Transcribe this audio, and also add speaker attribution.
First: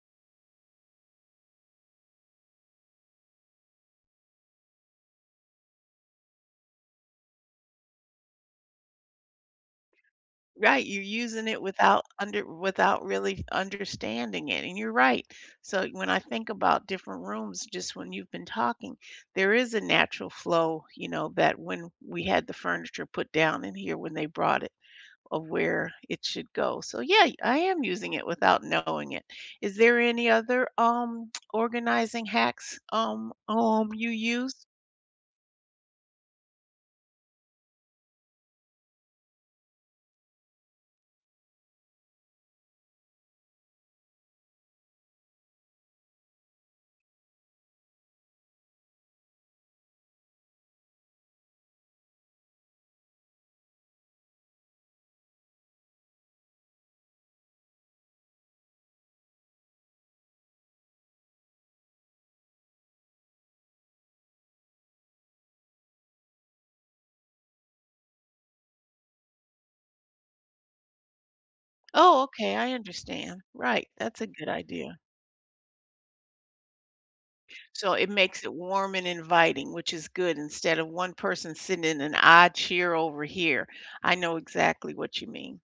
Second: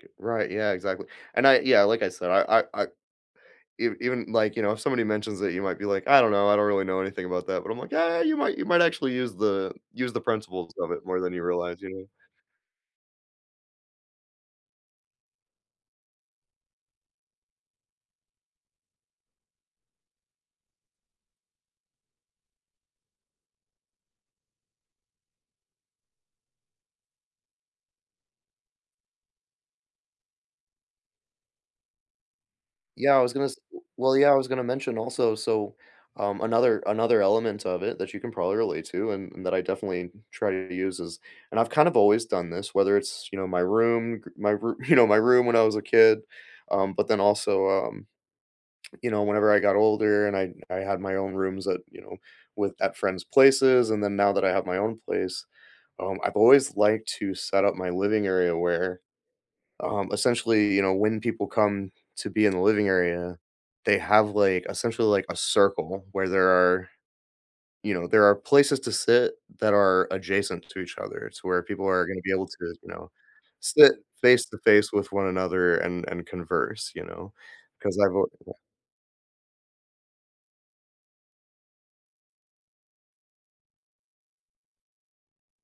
Speaker 1: G right. Yeah, exactly. And I yeah, like I said, I I I ev even, like, you know, somebody mentions that you might be like, "I don't know. I don't really know anything about that," but I'm like, "Yeah. You might you might actually use the use the principles
Speaker 2: Right.
Speaker 1: of
Speaker 2: You're
Speaker 1: it more than you
Speaker 2: using it
Speaker 1: realize," you
Speaker 2: without
Speaker 1: know?
Speaker 2: under without really understanding it, and you're right. So, when I think about different rooms, just when you've been talking, there is a natural flow, you know, that when we had the furniture put down in here when they brought it of where it should go. So, yay! I am using it without knowing it. Is there any other, um, organizing hacks,
Speaker 1: Yeah. I
Speaker 2: um,
Speaker 1: was gonna s
Speaker 2: um, you
Speaker 1: well, yeah, I was gonna
Speaker 2: use?
Speaker 1: mention also. So, um another another element of it that you can probably relate to and and that I definitely try to use is and I've kind of always done this, whether it's, you know, my room, k my roo you know, my room when I was a kid, um, but then also, um, you know, whenever I got older and I I had my own rooms at you know, with at friends' places, and then now that I have my own place, um, I've always liked to set up my living area where, um, essentially, you know, when people come to be in the living area, they have, like, essentially, like, a circle where there are, you know, there are places to sit that are adjacent to each other. It's where people are gonna
Speaker 2: Oh,
Speaker 1: be able
Speaker 2: okay.
Speaker 1: to,
Speaker 2: I
Speaker 1: you know,
Speaker 2: understand. Right.
Speaker 1: sit
Speaker 2: That's a good
Speaker 1: face-to-face
Speaker 2: idea.
Speaker 1: with one another and and converse, you know?
Speaker 2: So,
Speaker 1: 'Cause
Speaker 2: it
Speaker 1: I've o
Speaker 2: makes it
Speaker 1: [unintelligible]
Speaker 2: warm and inviting which is good instead of one person sitting in an odd cheer over here. I know exactly what you mean.